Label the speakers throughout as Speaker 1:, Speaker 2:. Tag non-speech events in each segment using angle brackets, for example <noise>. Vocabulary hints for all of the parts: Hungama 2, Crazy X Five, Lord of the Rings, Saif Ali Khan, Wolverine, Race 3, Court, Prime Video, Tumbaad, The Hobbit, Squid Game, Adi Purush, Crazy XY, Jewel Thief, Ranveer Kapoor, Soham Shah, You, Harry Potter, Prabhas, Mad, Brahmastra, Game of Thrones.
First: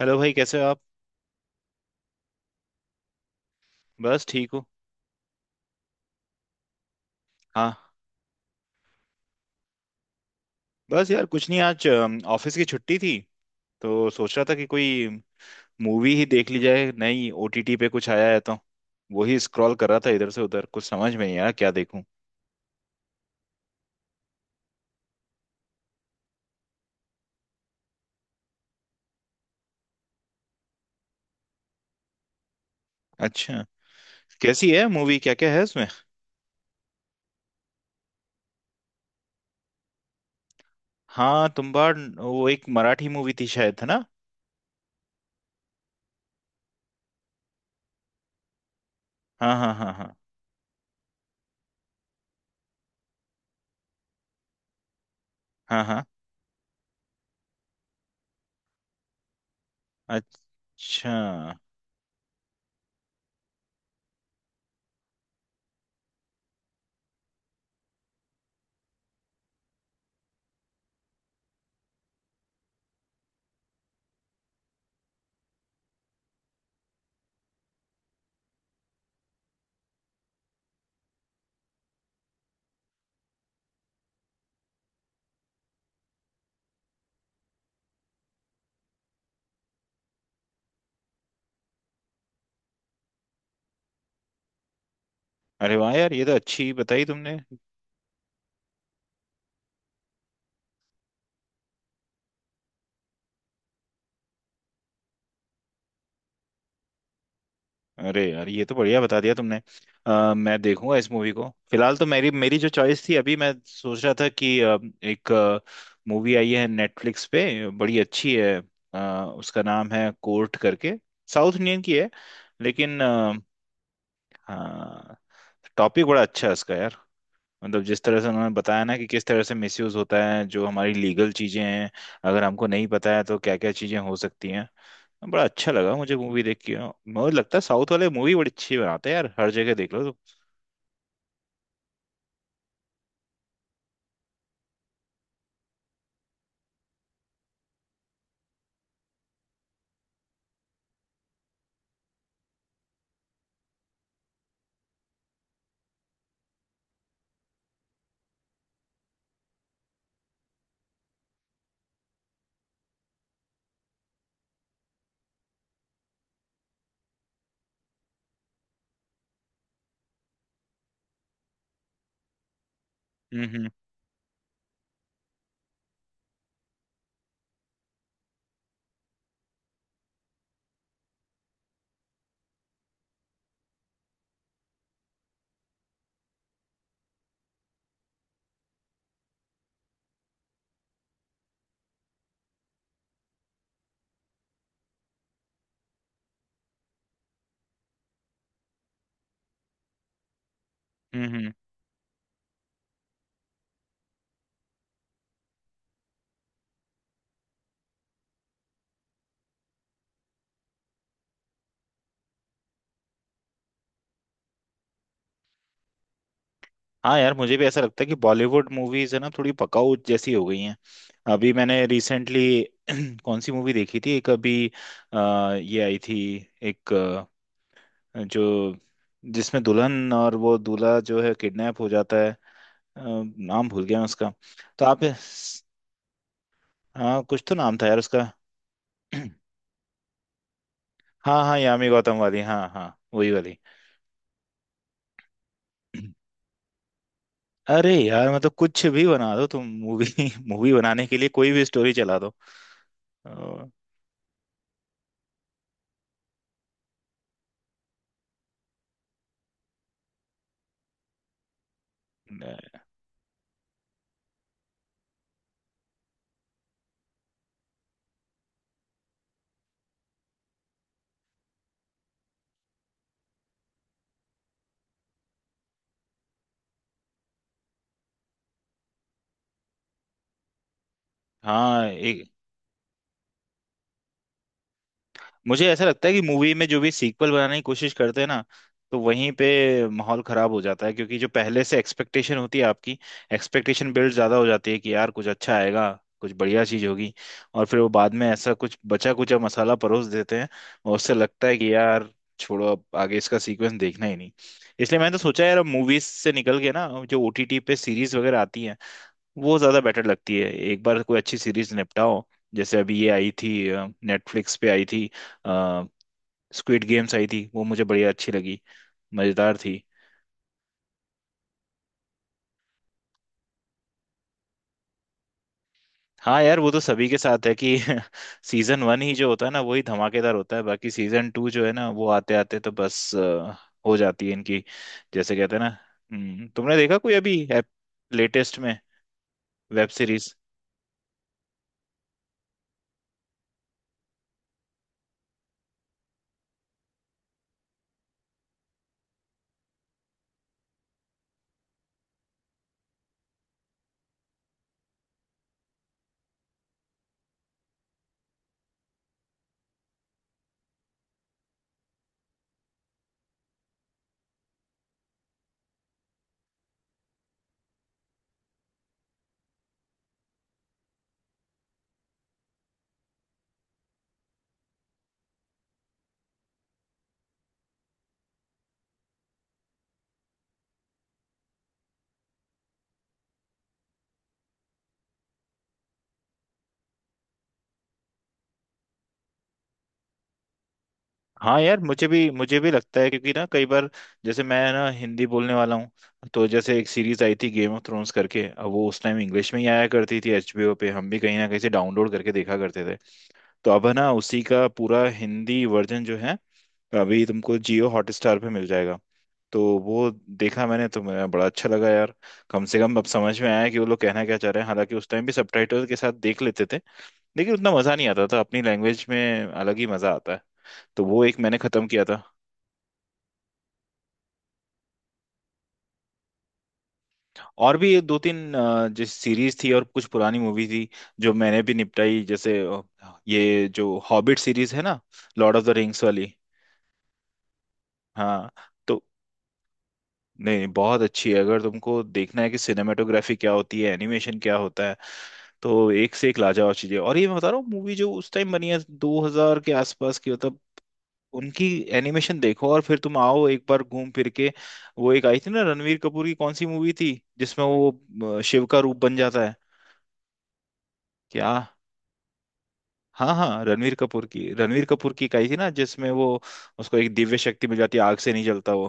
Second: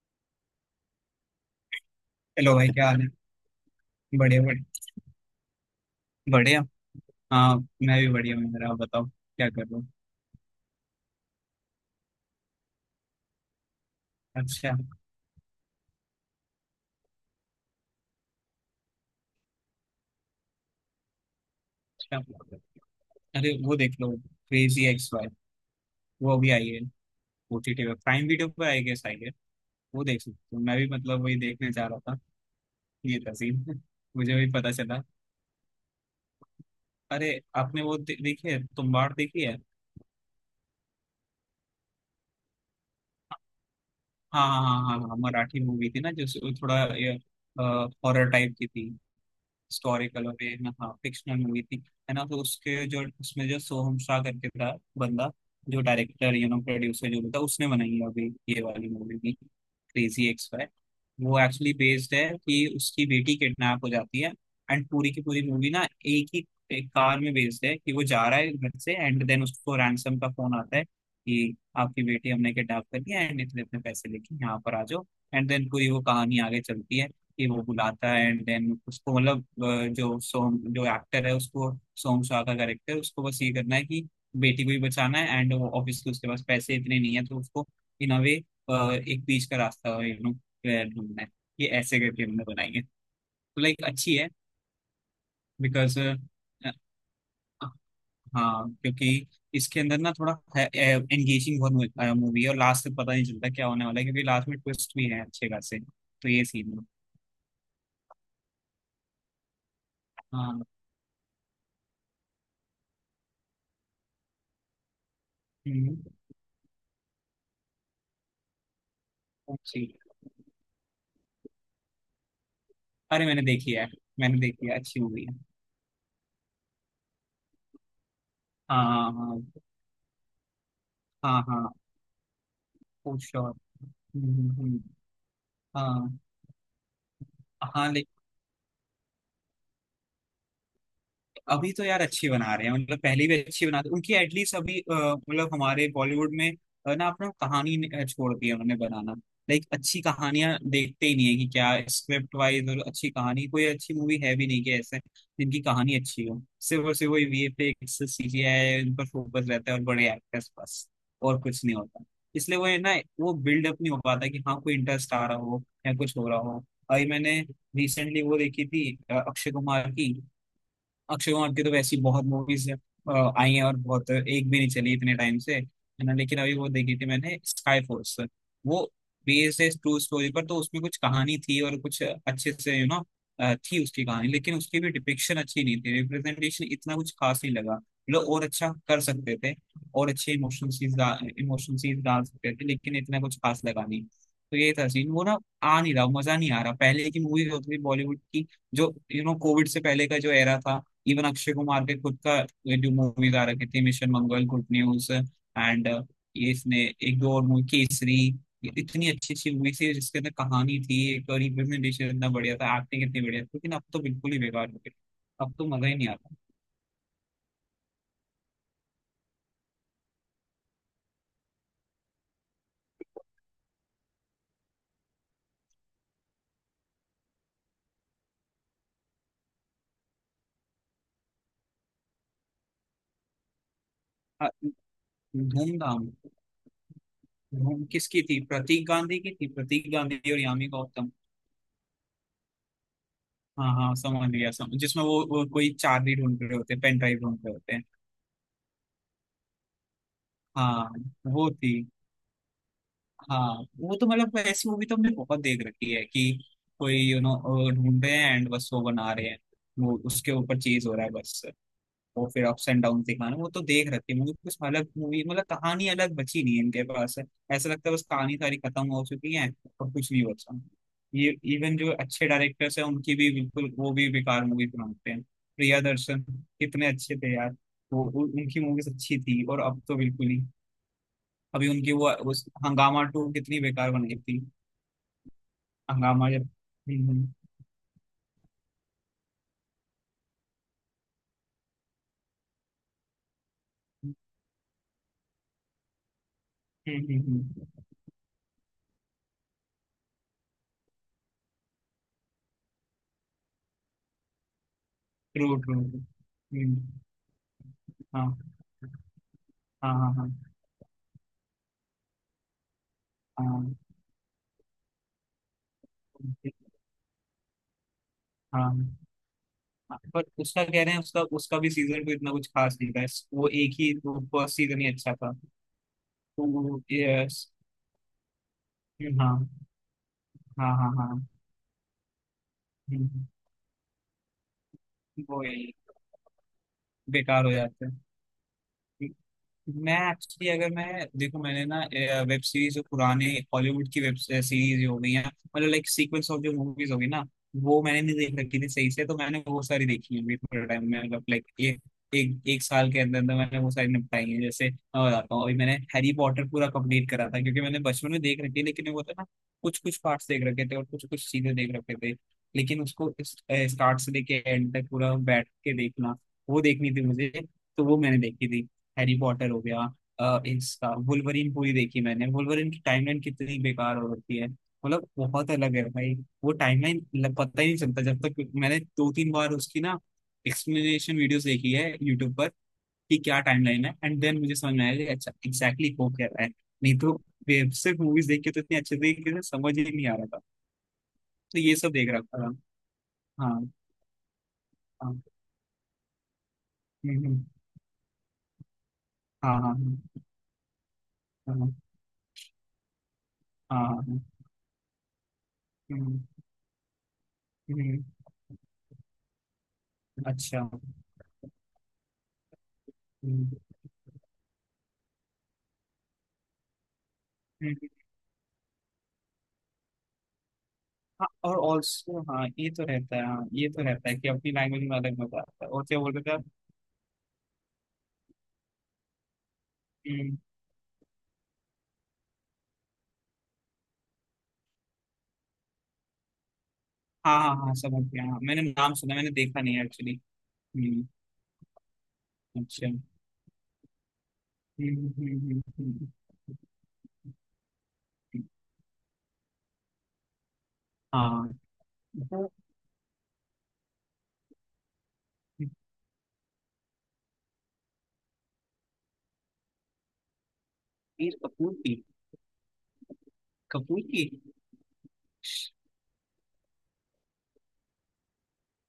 Speaker 1: Hello भाई कैसे हो आप।
Speaker 2: हेलो भाई, क्या हाल है।
Speaker 1: बस
Speaker 2: बढ़िया
Speaker 1: ठीक
Speaker 2: बढ़िया।
Speaker 1: हूँ।
Speaker 2: बढ़िया। हाँ,
Speaker 1: हाँ।
Speaker 2: मैं भी बढ़िया हूँ। मेरा आप बताओ, क्या कर रहे हो।
Speaker 1: बस यार कुछ नहीं, आज ऑफिस की छुट्टी थी, तो सोच रहा था कि
Speaker 2: अच्छा।
Speaker 1: कोई मूवी ही देख ली जाए। नई ओटीटी पे कुछ आया है तो वही स्क्रॉल कर रहा था इधर से उधर, कुछ समझ में नहीं आया क्या देखूं।
Speaker 2: अच्छा। अरे, वो देख लो, क्रेजी एक्स वाई। वो अभी आई है। ओटीटी पे, प्राइम वीडियो पे आई गेस आई है। वो देख सकते हो, मैं भी मतलब वही देखने जा रहा था। ये था
Speaker 1: अच्छा,
Speaker 2: scene। <laughs> मुझे भी
Speaker 1: कैसी
Speaker 2: पता
Speaker 1: है
Speaker 2: चला।
Speaker 1: मूवी, क्या क्या है उसमें।
Speaker 2: अरे, आपने वो देखी है, तुम्बाड़ देखी है।
Speaker 1: हाँ तुम्बाड़, वो एक मराठी मूवी थी शायद है ना।
Speaker 2: हाँ हाँ हाँ हाँ हाँ, मराठी मूवी थी ना जो थोड़ा हॉरर टाइप की थी।
Speaker 1: हाँ हाँ हाँ हाँ
Speaker 2: हिस्टोरिकल और ये। हाँ, फिक्शनल मूवी थी, है ना। तो उसके जो, उसमें जो सोहम शाह करके था बंदा, जो
Speaker 1: हाँ हाँ।
Speaker 2: डायरेक्टर यू नो प्रोड्यूसर जो भी था, उसने बनाई है अभी ये वाली मूवी भी, क्रेजी एक्स फाइव। वो
Speaker 1: अच्छा।
Speaker 2: एक्चुअली बेस्ड है कि उसकी बेटी किडनैप हो जाती है। एंड पूरी की पूरी मूवी ना एक ही, एक कार में बेस्ड है कि वो जा रहा है घर से, एंड देन उसको रैंसम का फोन आता है कि आपकी बेटी हमने किडनैप कर लिया, एंड इतने इतने पैसे लेके यहाँ पर आ जाओ। एंड देन पूरी वो कहानी आगे चलती है कि वो बुलाता है, एंड देन उसको मतलब जो सोम, जो एक्टर है, उसको सोम शाह का कैरेक्टर, उसको बस ये करना है कि बेटी को भी बचाना है, एंड वो ऑब्वियसली उसके पास पैसे इतने नहीं है, तो उसको इन अ वे एक बीच का रास्ता, यू नो, ढूंढना है। ये ऐसे करके हमने बनाई है, तो लाइक अच्छी है।
Speaker 1: अरे वाह
Speaker 2: बिकॉज,
Speaker 1: यार, ये तो अच्छी बताई तुमने।
Speaker 2: हाँ, क्योंकि इसके अंदर ना थोड़ा एंगेजिंग बहुत मूवी है, और लास्ट तक पता नहीं चलता क्या होने वाला है, क्योंकि लास्ट में ट्विस्ट भी है अच्छे खासे। तो ये सीन है।
Speaker 1: अरे यार ये तो बढ़िया बता दिया तुमने। मैं
Speaker 2: हाँ।
Speaker 1: देखूंगा इस मूवी को। फिलहाल तो मेरी मेरी जो चॉइस थी, अभी मैं सोच रहा था कि एक
Speaker 2: हम्म,
Speaker 1: मूवी आई है नेटफ्लिक्स पे, बड़ी अच्छी है। अ, उसका
Speaker 2: अच्छी।
Speaker 1: नाम है कोर्ट करके। साउथ इंडियन की है लेकिन।
Speaker 2: अरे, मैंने देखी है। मैंने देखी है, अच्छी
Speaker 1: हाँ,
Speaker 2: मूवी है।
Speaker 1: टॉपिक बड़ा अच्छा है इसका यार। मतलब जिस तरह से उन्होंने बताया ना कि
Speaker 2: हाँ
Speaker 1: किस तरह
Speaker 2: हाँ
Speaker 1: से मिसयूज होता है जो हमारी लीगल
Speaker 2: हाँ
Speaker 1: चीजें
Speaker 2: हाँ।
Speaker 1: हैं, अगर हमको नहीं पता
Speaker 2: फॉर
Speaker 1: है तो
Speaker 2: श्योर।
Speaker 1: क्या क्या चीजें हो सकती हैं। बड़ा अच्छा लगा मुझे
Speaker 2: हाँ
Speaker 1: मूवी देख के। मुझे लगता है
Speaker 2: हाँ।
Speaker 1: साउथ वाले मूवी बड़ी अच्छी बनाते हैं यार, हर जगह देख लो तो।
Speaker 2: अभी तो यार अच्छी बना रहे हैं, मतलब पहले भी अच्छी बनाते उनकी, एटलीस्ट। अभी मतलब हमारे बॉलीवुड में ना अपना छोड़ दी है उन्होंने बनाना। लाइक अच्छी कहानियां देखते ही नहीं है कि क्या स्क्रिप्ट वाइज, और अच्छी कहानी कोई अच्छी मूवी है भी नहीं कि ऐसे जिनकी कहानी अच्छी हो। सिर्फ और सिर्फ वही वीएफएक्स, सीजीआई, उन पर फोकस रहता है और बड़े एक्टर्स बस। और कुछ नहीं होता। इसलिए वो है ना, वो बिल्डअप नहीं हो पाता कि हाँ कोई इंटरेस्ट आ रहा हो या कुछ हो रहा हो। अभी मैंने रिसेंटली वो देखी थी, अक्षय कुमार की। अक्षय कुमार की तो वैसी बहुत मूवीज
Speaker 1: हम्म
Speaker 2: आई हैं,
Speaker 1: हम्म
Speaker 2: और बहुत, एक भी नहीं चली इतने टाइम से, है ना, लेकिन अभी वो देखी थी मैंने, स्काई फोर्स। वो बेस्ड है ट्रू स्टोरी पर, तो उसमें कुछ कहानी थी और कुछ अच्छे से, यू नो, थी उसकी कहानी। लेकिन उसकी भी डिपिक्शन अच्छी नहीं थी, रिप्रेजेंटेशन इतना कुछ खास नहीं लगा। लोग और अच्छा कर सकते थे, और अच्छे इमोशनल सीन्स, इमोशनल सीन्स डाल सकते थे, लेकिन इतना कुछ खास लगा नहीं। तो ये था सीन। वो ना आ नहीं रहा, मजा नहीं आ रहा। पहले की मूवीज होती थी बॉलीवुड की, जो यू नो कोविड से पहले का जो एरा था। इवन
Speaker 1: हम्म हम्म।
Speaker 2: अक्षय कुमार के खुद का ये जो मूवीज आ रखी थी, mission Mangal, good news, and ये इसने एक दो और मूवी, केसरी। ये इतनी अच्छी अच्छी मूवी थी जिसके अंदर कहानी थी एक, और रिप्रेजेंटेशन इतना बढ़िया था, एक्टिंग इतनी बढ़िया थी, लेकिन अब तो बिल्कुल ही बेकार हो गई। अब तो मजा ही नहीं आता।
Speaker 1: हाँ यार मुझे भी ऐसा लगता है कि बॉलीवुड मूवीज है ना, थोड़ी पकाऊ जैसी हो गई हैं। अभी मैंने रिसेंटली <clears throat> कौन सी मूवी देखी थी एक अभी। अ, ये आई थी एक, अ, जो जिसमें दुल्हन और वो दूल्हा जो है, किडनैप हो जाता है। अ, नाम भूल गया मैं उसका,
Speaker 2: हाँ,
Speaker 1: तो आप।
Speaker 2: धूमधाम।
Speaker 1: हाँ कुछ तो नाम
Speaker 2: धूम
Speaker 1: था यार
Speaker 2: किसकी
Speaker 1: उसका।
Speaker 2: थी, प्रतीक गांधी की
Speaker 1: <clears throat>
Speaker 2: थी, प्रतीक गांधी और यामी गौतम।
Speaker 1: हाँ हाँ, यामी गौतम वाली, हाँ हाँ, वही वाली।
Speaker 2: हाँ हाँ, समझ गया। समझ जिसमें वो कोई चाबी
Speaker 1: <clears throat>
Speaker 2: ढूंढ रहे होते, पेन ड्राइव ढूंढ रहे होते हैं।
Speaker 1: अरे यार मतलब कुछ भी बना दो तुम मूवी। मूवी <laughs>
Speaker 2: हाँ,
Speaker 1: बनाने के लिए
Speaker 2: वो
Speaker 1: कोई भी
Speaker 2: थी।
Speaker 1: स्टोरी चला दो।
Speaker 2: हाँ,
Speaker 1: अ,
Speaker 2: वो तो मतलब ऐसी मूवी तो हमने बहुत देख रखी है कि कोई, यू नो, ढूंढ रहे हैं, एंड बस वो बना रहे हैं, वो उसके ऊपर चीज हो रहा है बस। और फिर अप्स एंड डाउन दिखाना, वो तो देख रखी है। मुझे कुछ अलग मूवी मतलब कहानी अलग बची नहीं है इनके पास। ऐसा लगता है बस कहानी सारी खत्म हो चुकी है, और कुछ नहीं बचा। ये इवन जो अच्छे डायरेक्टर्स हैं उनकी भी बिल्कुल, वो भी बेकार मूवी बनाते हैं, प्रिया दर्शन कितने अच्छे थे यार। वो उनकी मूवीज अच्छी थी, और अब तो बिल्कुल ही। अभी
Speaker 1: हाँ,
Speaker 2: उनकी वो, उस हंगामा 2 कितनी बेकार बन गई थी।
Speaker 1: मुझे ऐसा लगता है कि
Speaker 2: हंगामा जब।
Speaker 1: मूवी में जो भी सीक्वल बनाने की कोशिश करते हैं ना, तो वहीं पे माहौल खराब हो जाता है। क्योंकि जो पहले से एक्सपेक्टेशन होती है आपकी, एक्सपेक्टेशन बिल्ड ज्यादा हो जाती है कि यार कुछ अच्छा आएगा, कुछ बढ़िया चीज होगी। और फिर वो बाद में ऐसा कुछ बचा कुचा मसाला परोस देते हैं, और उससे लगता है कि यार छोड़ो, अब आगे इसका सीक्वेंस देखना ही नहीं। इसलिए मैंने तो सोचा
Speaker 2: ट्रू
Speaker 1: यार, अब
Speaker 2: ट्रू।
Speaker 1: मूवीज से निकल के ना जो ओटीटी पे सीरीज वगैरह
Speaker 2: हाँ
Speaker 1: आती हैं, वो ज्यादा
Speaker 2: हाँ
Speaker 1: बेटर
Speaker 2: हाँ
Speaker 1: लगती है।
Speaker 2: हाँ
Speaker 1: एक बार कोई अच्छी सीरीज निपटाओ। जैसे अभी ये आई थी,
Speaker 2: हाँ
Speaker 1: नेटफ्लिक्स पे आई थी, स्क्विड गेम्स आई थी, वो मुझे बढ़िया अच्छी लगी,
Speaker 2: हाँ
Speaker 1: मजेदार थी।
Speaker 2: हाँ। पर उसका कह रहे हैं, उसका उसका भी सीजन तो इतना कुछ खास नहीं था, वो एक ही वो फर्स्ट सीजन ही अच्छा था।
Speaker 1: हाँ
Speaker 2: तो
Speaker 1: यार वो तो
Speaker 2: वो
Speaker 1: सभी के साथ
Speaker 2: यस।
Speaker 1: है कि <laughs> सीजन वन ही जो होता
Speaker 2: हाँ
Speaker 1: है ना वही धमाकेदार होता है,
Speaker 2: हाँ
Speaker 1: बाकी
Speaker 2: हाँ हाँ।
Speaker 1: सीजन टू जो है ना वो आते आते तो बस
Speaker 2: हम्म,
Speaker 1: हो जाती है इनकी, जैसे
Speaker 2: वो
Speaker 1: कहते हैं ना।
Speaker 2: ही
Speaker 1: तुमने देखा कोई अभी
Speaker 2: बेकार हो जाता है।
Speaker 1: लेटेस्ट में वेब
Speaker 2: मैं
Speaker 1: सीरीज।
Speaker 2: एक्चुअली, अगर मैं देखो, मैंने ना वेब सीरीज जो पुराने हॉलीवुड की वेब सीरीज हो गई हैं, मतलब लाइक सीक्वेंस ऑफ जो मूवीज होगी ना, वो मैंने नहीं देख रखी थी सही से। तो मैंने वो सारी देखी है अभी थोड़े टाइम में, मतलब लाइक एक, एक एक साल के अंदर अंदर मैंने वो सारी निपटाई है। जैसे मैं बताता हूँ, अभी मैंने हैरी पॉटर पूरा कंप्लीट करा था, क्योंकि मैंने बचपन में देख रखी, लेकिन वो था ना कुछ कुछ पार्ट्स देख रखे थे और कुछ कुछ चीजें देख रखे थे, लेकिन उसको स्टार्ट से लेके एंड तक पूरा बैठ के देखना, वो देखनी थी मुझे। तो वो मैंने देखी थी, हैरी पॉटर हो गया। इसका वुल्वरीन पूरी देखी मैंने। वुल्वरीन की टाइमलाइन कितनी बेकार हो रखी है, मतलब बहुत अलग है भाई वो टाइमलाइन। पता ही नहीं चलता, जब तक मैंने दो तीन बार उसकी ना एक्सप्लेनेशन वीडियोस देखी है यूट्यूब पर कि क्या टाइमलाइन है, एंड देन मुझे समझ में आया कि अच्छा एग्जैक्टली वो कह रहा है। नहीं तो सिर्फ मूवीज देख के तो इतनी अच्छे तरीके से समझ ही नहीं आ रहा था। तो
Speaker 1: हाँ
Speaker 2: ये
Speaker 1: यार
Speaker 2: सब
Speaker 1: मुझे
Speaker 2: देख
Speaker 1: भी
Speaker 2: रखा था।
Speaker 1: मुझे भी लगता है, क्योंकि ना
Speaker 2: हाँ।
Speaker 1: कई बार जैसे मैं ना
Speaker 2: हाँ।
Speaker 1: हिंदी बोलने वाला हूँ, तो जैसे एक
Speaker 2: हम्म।
Speaker 1: सीरीज आई
Speaker 2: हम्म।
Speaker 1: थी गेम ऑफ थ्रोन्स करके, अब वो उस टाइम इंग्लिश
Speaker 2: हाँ
Speaker 1: में ही
Speaker 2: हाँ
Speaker 1: आया करती थी एचबीओ पे, हम भी कहीं ना
Speaker 2: हाँ
Speaker 1: कहीं से
Speaker 2: हाँ
Speaker 1: डाउनलोड करके देखा करते थे। तो
Speaker 2: हाँ।
Speaker 1: अब है ना
Speaker 2: हाँ,
Speaker 1: उसी का पूरा हिंदी वर्जन जो
Speaker 2: हम्म।
Speaker 1: है, अभी तुमको जियो
Speaker 2: हम्म।
Speaker 1: हॉटस्टार पे मिल जाएगा। तो वो
Speaker 2: अच्छा।
Speaker 1: देखा मैंने तो, मेरा बड़ा अच्छा लगा यार। कम से कम अब समझ में
Speaker 2: हम्म।
Speaker 1: आया कि वो लोग कहना क्या चाह रहे हैं। हालांकि उस टाइम भी सबटाइटल के साथ देख लेते थे, लेकिन उतना मजा नहीं आता था, अपनी लैंग्वेज में अलग ही मजा आता है। तो वो
Speaker 2: हाँ,
Speaker 1: एक
Speaker 2: और
Speaker 1: मैंने खत्म किया
Speaker 2: ऑल्सो
Speaker 1: था।
Speaker 2: हाँ ये तो रहता है, हाँ ये तो रहता है कि अपनी लैंग्वेज में अलग मजा आता है। और क्या बोल रहे थे आप।
Speaker 1: और भी दो तीन जिस सीरीज थी और कुछ
Speaker 2: हम्म।
Speaker 1: पुरानी मूवी थी जो मैंने भी निपटाई, जैसे ये जो हॉबिट सीरीज है ना, लॉर्ड ऑफ द रिंग्स वाली।
Speaker 2: हाँ हाँ हाँ, समझ गया। हाँ,
Speaker 1: हाँ
Speaker 2: मैंने नाम
Speaker 1: तो
Speaker 2: सुना, मैंने देखा नहीं एक्चुअली।
Speaker 1: नहीं नहीं, बहुत
Speaker 2: हम्म।
Speaker 1: अच्छी है। अगर तुमको देखना है कि
Speaker 2: अच्छा। हम्म।
Speaker 1: सिनेमेटोग्राफी क्या होती है, एनिमेशन क्या होता है,
Speaker 2: हम्म। हम्म।
Speaker 1: तो
Speaker 2: हम्म।
Speaker 1: एक से एक लाजवाब चीजें। और ये मैं बता रहा हूँ मूवी जो उस
Speaker 2: हम्म।
Speaker 1: टाइम बनी है 2000 के आसपास की, मतलब
Speaker 2: हाँ,
Speaker 1: उनकी एनिमेशन
Speaker 2: वो
Speaker 1: देखो, और फिर तुम आओ एक बार घूम फिर के। वो एक आई थी ना रणवीर कपूर की, कौन सी मूवी थी जिसमें वो शिव का रूप बन जाता है,
Speaker 2: रणबीर
Speaker 1: क्या।
Speaker 2: कपूर की।
Speaker 1: हाँ हाँ रणवीर
Speaker 2: कपूर की।
Speaker 1: कपूर की, रणवीर कपूर की एक आई थी ना जिसमें वो, उसको एक दिव्य शक्ति मिल जाती है, आग से नहीं जलता वो।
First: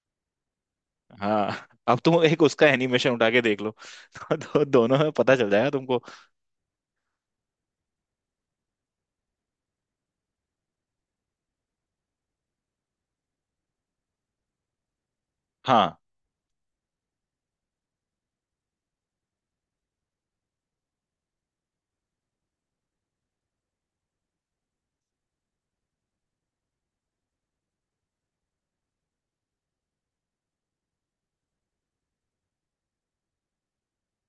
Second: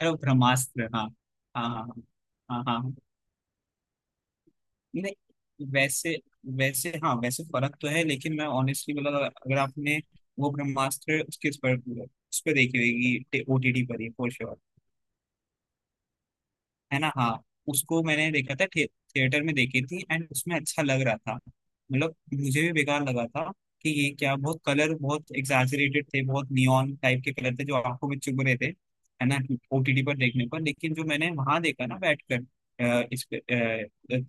Speaker 2: अरे वो ब्रह्मास्त्र, हाँ।
Speaker 1: हाँ
Speaker 2: हाँ
Speaker 1: <laughs>
Speaker 2: हाँ।
Speaker 1: अब तुम एक
Speaker 2: हाँ
Speaker 1: उसका
Speaker 2: हाँ हाँ।
Speaker 1: एनिमेशन उठा के देख लो <laughs> तो दोनों में पता चल
Speaker 2: नहीं
Speaker 1: जाएगा तुमको।
Speaker 2: वैसे, वैसे हाँ वैसे फर्क तो है, लेकिन मैं ऑनेस्टली बोला तो, अगर आपने वो ब्रह्मास्त्र उसके उस पर, उस पर देखी होगी ओटीटी पर ही फॉर,
Speaker 1: हाँ
Speaker 2: है ना। हाँ। उसको मैंने देखा था, थिएटर में देखी थी, एंड उसमें अच्छा लग रहा था। मतलब मुझे भी बेकार लगा था कि ये क्या बहुत कलर, बहुत एग्जैजरेटेड थे, बहुत नियॉन टाइप के कलर थे जो आंखों में चुभ रहे थे, है ना, ओटीटी पर देखने पर। लेकिन जो मैंने वहां देखा ना बैठकर इस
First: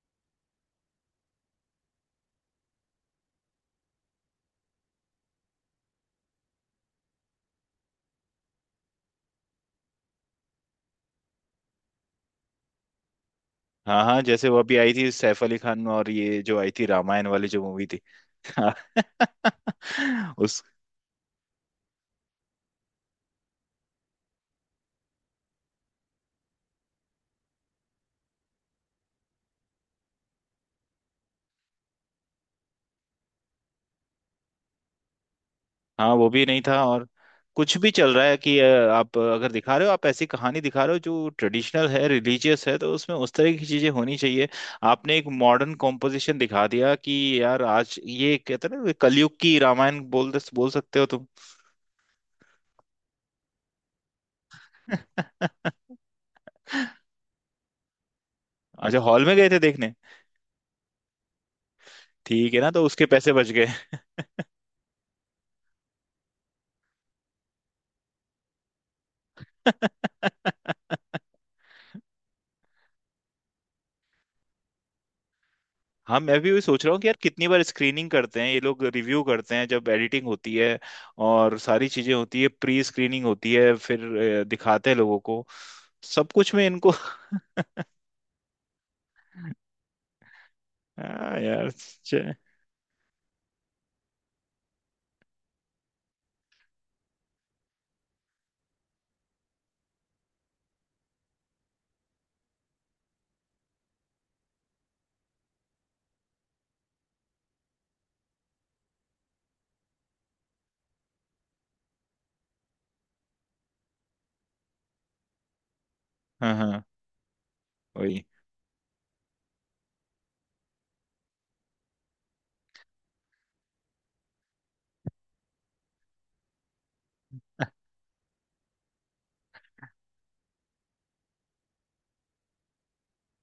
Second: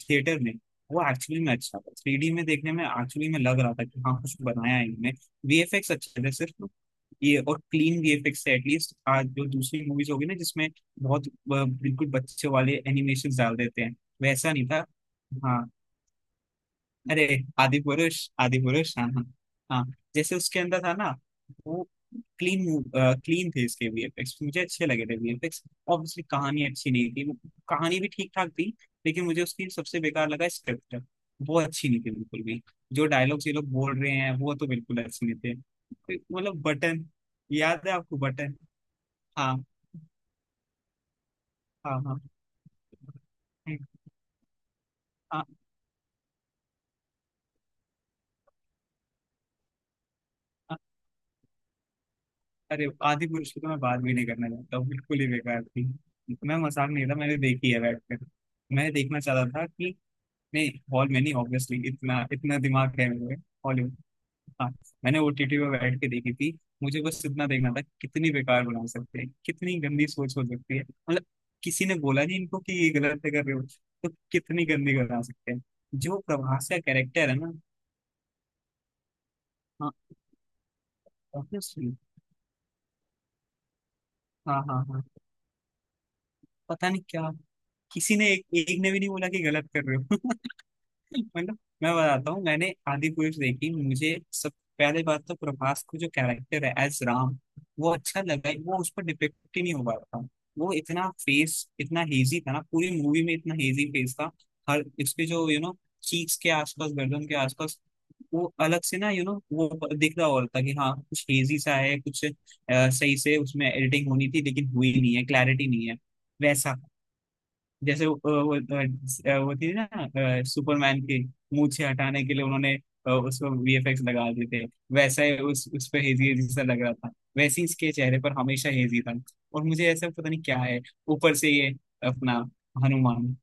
Speaker 2: थिएटर में, वो एक्चुअली में अच्छा था 3D में देखने में। एक्चुअली में लग रहा था कि हाँ कुछ बनाया है इनमें, वीएफएक्स अच्छे थे सिर्फ। ये और क्लीन वीएफएक्स है एटलीस्ट, आज जो दूसरी मूवीज होगी ना जिसमें बहुत बिल्कुल बच्चे वाले एनिमेशन डाल देते हैं,
Speaker 1: हाँ हाँ, जैसे
Speaker 2: वैसा
Speaker 1: वो
Speaker 2: नहीं
Speaker 1: अभी
Speaker 2: था।
Speaker 1: आई थी सैफ अली
Speaker 2: हाँ,
Speaker 1: खान, और ये जो आई थी रामायण
Speaker 2: अरे
Speaker 1: वाली जो
Speaker 2: आदि
Speaker 1: मूवी थी।
Speaker 2: पुरुष,
Speaker 1: <laughs>
Speaker 2: आदि
Speaker 1: हाँ।
Speaker 2: पुरुष, हाँ हाँ। हाँ, जैसे उसके अंदर था ना वो, क्लीन, क्लीन थे इसके वीएफएक्स, मुझे अच्छे लगे थे वीएफएक्स। ऑब्वियसली कहानी अच्छी नहीं थी वो, कहानी भी ठीक ठाक थी, लेकिन मुझे उसकी सबसे बेकार लगा स्क्रिप्ट। वो अच्छी नहीं थी बिल्कुल भी। जो डायलॉग्स ये लोग बोल रहे हैं वो तो बिल्कुल अच्छे नहीं थे।
Speaker 1: हाँ वो भी नहीं
Speaker 2: मतलब
Speaker 1: था,
Speaker 2: बटन,
Speaker 1: और कुछ
Speaker 2: याद
Speaker 1: भी
Speaker 2: है
Speaker 1: चल
Speaker 2: आपको
Speaker 1: रहा है
Speaker 2: बटन।
Speaker 1: कि आप अगर
Speaker 2: हाँ
Speaker 1: दिखा रहे हो, आप ऐसी कहानी दिखा रहे हो जो ट्रेडिशनल
Speaker 2: हाँ
Speaker 1: है,
Speaker 2: हाँ
Speaker 1: रिलीजियस है, तो उसमें उस तरह की चीजें होनी चाहिए। आपने एक
Speaker 2: हाँ,
Speaker 1: मॉडर्न कॉम्पोजिशन दिखा दिया कि यार, आज ये कहते हैं ना, कलयुग की रामायण बोल बोल
Speaker 2: हाँ,
Speaker 1: सकते हो तुम।
Speaker 2: अरे आदि पुरुष की तो मैं बात भी नहीं करना चाहता हूँ, बिल्कुल ही बेकार थी।
Speaker 1: <laughs>
Speaker 2: मैं, मजाक नहीं था, मैंने देखी है बैठ कर। मैं
Speaker 1: अच्छा,
Speaker 2: देखना
Speaker 1: हॉल में गए
Speaker 2: चाहता
Speaker 1: थे
Speaker 2: था
Speaker 1: देखने।
Speaker 2: कि, नहीं, हॉल में नहीं ऑब्वियसली, इतना
Speaker 1: ठीक
Speaker 2: इतना
Speaker 1: है ना, तो
Speaker 2: दिमाग
Speaker 1: उसके
Speaker 2: है
Speaker 1: पैसे
Speaker 2: मेरे।
Speaker 1: बच गए।
Speaker 2: हॉलीवुड। हाँ। मैंने ओटीटी पे बैठ के देखी थी। मुझे बस इतना देखना था कि कितनी बेकार बना सकते हैं, कितनी गंदी सोच हो सकती है,
Speaker 1: <laughs>
Speaker 2: मतलब किसी ने बोला नहीं इनको कि ये गलत है कर रहे हो, तो कितनी गंदी बना सकते हैं।
Speaker 1: हाँ
Speaker 2: जो
Speaker 1: मैं भी वही
Speaker 2: प्रभास का
Speaker 1: सोच रहा हूँ कि यार,
Speaker 2: कैरेक्टर है
Speaker 1: कितनी
Speaker 2: ना।
Speaker 1: बार स्क्रीनिंग करते हैं ये लोग, रिव्यू करते हैं जब
Speaker 2: हाँ।
Speaker 1: एडिटिंग होती है, और सारी
Speaker 2: ऑब्वियसली।
Speaker 1: चीजें होती है, प्री स्क्रीनिंग होती है, फिर
Speaker 2: हाँ हाँ
Speaker 1: दिखाते हैं
Speaker 2: हाँ।
Speaker 1: लोगों को सब कुछ में
Speaker 2: पता
Speaker 1: इनको।
Speaker 2: नहीं
Speaker 1: <laughs>
Speaker 2: क्या, किसी ने एक, एक ने भी नहीं बोला कि गलत कर रहे हो। <laughs>
Speaker 1: हाँ
Speaker 2: मतलब
Speaker 1: यार।
Speaker 2: मैं बताता
Speaker 1: चे-
Speaker 2: हूँ, मैंने आदि पुरुष देखी, मुझे सब। पहले बात तो प्रभास को जो कैरेक्टर है एज राम, वो अच्छा लगा वो उस पर डिपिक्ट ही नहीं हो पा रहा था। वो इतना फेस इतना हेजी था ना, पूरी मूवी में इतना हेजी फेस था। हर इसके जो, यू नो, चीक्स के आसपास, गर्दन के आसपास, वो अलग से ना, यू नो, वो दिख रहा, हो रहा था कि हाँ कुछ हेजी सा है, कुछ सही से उसमें एडिटिंग होनी थी, लेकिन हुई नहीं है, क्लैरिटी नहीं है।
Speaker 1: हाँ
Speaker 2: वैसा
Speaker 1: हाँ
Speaker 2: जैसे
Speaker 1: वही,
Speaker 2: वो थी ना सुपरमैन की मूछें हटाने के लिए उन्होंने उसको वीएफएक्स लगा दिए थे, वैसा ही उस पे हेजी हेजी सा लग रहा था, वैसे ही इसके चेहरे पर हमेशा हेजी था, और मुझे ऐसा पता नहीं क्या है। ऊपर से ये अपना हनुमान,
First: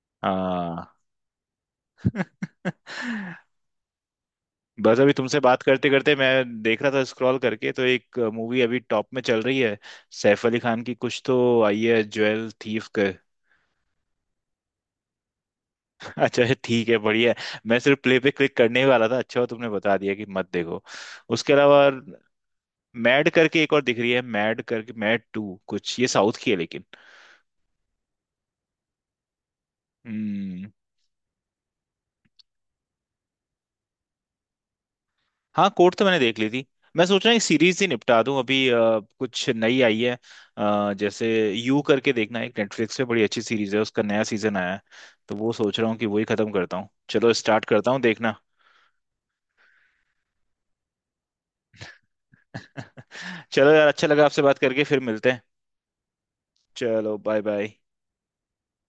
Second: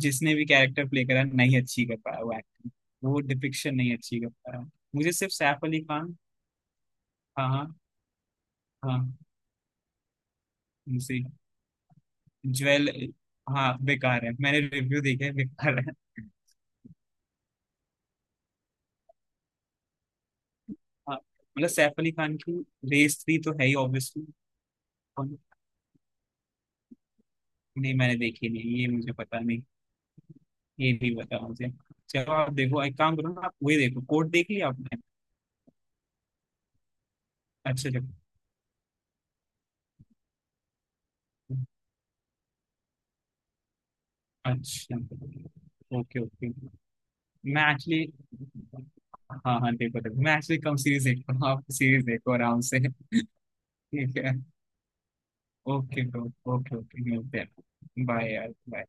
Speaker 2: जिसने भी कैरेक्टर
Speaker 1: हाँ।
Speaker 2: प्ले करा नहीं अच्छी कर पाया, वो एक्टिंग, वो
Speaker 1: <laughs>
Speaker 2: डिपिक्शन नहीं अच्छी कर पाया।
Speaker 1: बस
Speaker 2: मुझे
Speaker 1: अभी
Speaker 2: सिर्फ
Speaker 1: तुमसे बात
Speaker 2: सैफ अली
Speaker 1: करते करते
Speaker 2: खान,
Speaker 1: मैं देख रहा था, स्क्रॉल
Speaker 2: हाँ हाँ
Speaker 1: करके तो एक मूवी अभी टॉप
Speaker 2: हाँ,
Speaker 1: में चल रही है, सैफ अली खान की
Speaker 2: उनसे,
Speaker 1: कुछ तो आई है, ज्वेल
Speaker 2: ज्वेल,
Speaker 1: थीफ।
Speaker 2: हाँ बेकार है, मैंने रिव्यू देखे हैं, बेकार है।
Speaker 1: अच्छा ठीक है, बढ़िया है। मैं सिर्फ प्ले पे क्लिक करने ही वाला था, अच्छा हुआ तुमने बता दिया कि मत देखो।
Speaker 2: हाँ,
Speaker 1: उसके
Speaker 2: मतलब
Speaker 1: अलावा
Speaker 2: सैफ अली खान की रेस
Speaker 1: मैड
Speaker 2: थ्री तो
Speaker 1: करके
Speaker 2: है
Speaker 1: एक
Speaker 2: ही
Speaker 1: और दिख रही है,
Speaker 2: ऑब्वियसली।
Speaker 1: मैड करके, मैड टू कुछ, ये साउथ की है लेकिन।
Speaker 2: नहीं, मैंने देखी नहीं, ये मुझे पता नहीं,
Speaker 1: हम्म।
Speaker 2: ये भी पता मुझे। चलो, आप देखो, एक काम करो ना, आप वही देखो, कोर्ट देख लिया आपने।
Speaker 1: हाँ, कोर्ट तो मैंने देख ली थी। मैं सोच रहा हूँ एक सीरीज ही
Speaker 2: अच्छा चलो।
Speaker 1: निपटा दूं अभी, कुछ नई आई है, जैसे यू करके देखना एक, नेटफ्लिक्स पे बड़ी अच्छी सीरीज है, उसका नया सीजन आया है।
Speaker 2: अच्छा।
Speaker 1: तो वो सोच रहा हूँ कि
Speaker 2: ओके
Speaker 1: वही
Speaker 2: ओके।
Speaker 1: खत्म करता हूँ, चलो स्टार्ट
Speaker 2: मैं
Speaker 1: करता हूँ
Speaker 2: एक्चुअली,
Speaker 1: देखना।
Speaker 2: हाँ हाँ, देखो देखो, मैं एक्चुअली कम सीरीज देखता हूँ, आप सीरीज देखो आराम से।
Speaker 1: <laughs> चलो यार, अच्छा
Speaker 2: ठीक
Speaker 1: लगा
Speaker 2: है।
Speaker 1: आपसे बात करके, फिर मिलते हैं।
Speaker 2: ओके। ओके ओके,
Speaker 1: चलो
Speaker 2: मिलते
Speaker 1: बाय बाय।
Speaker 2: हैं, बाय यार, bye।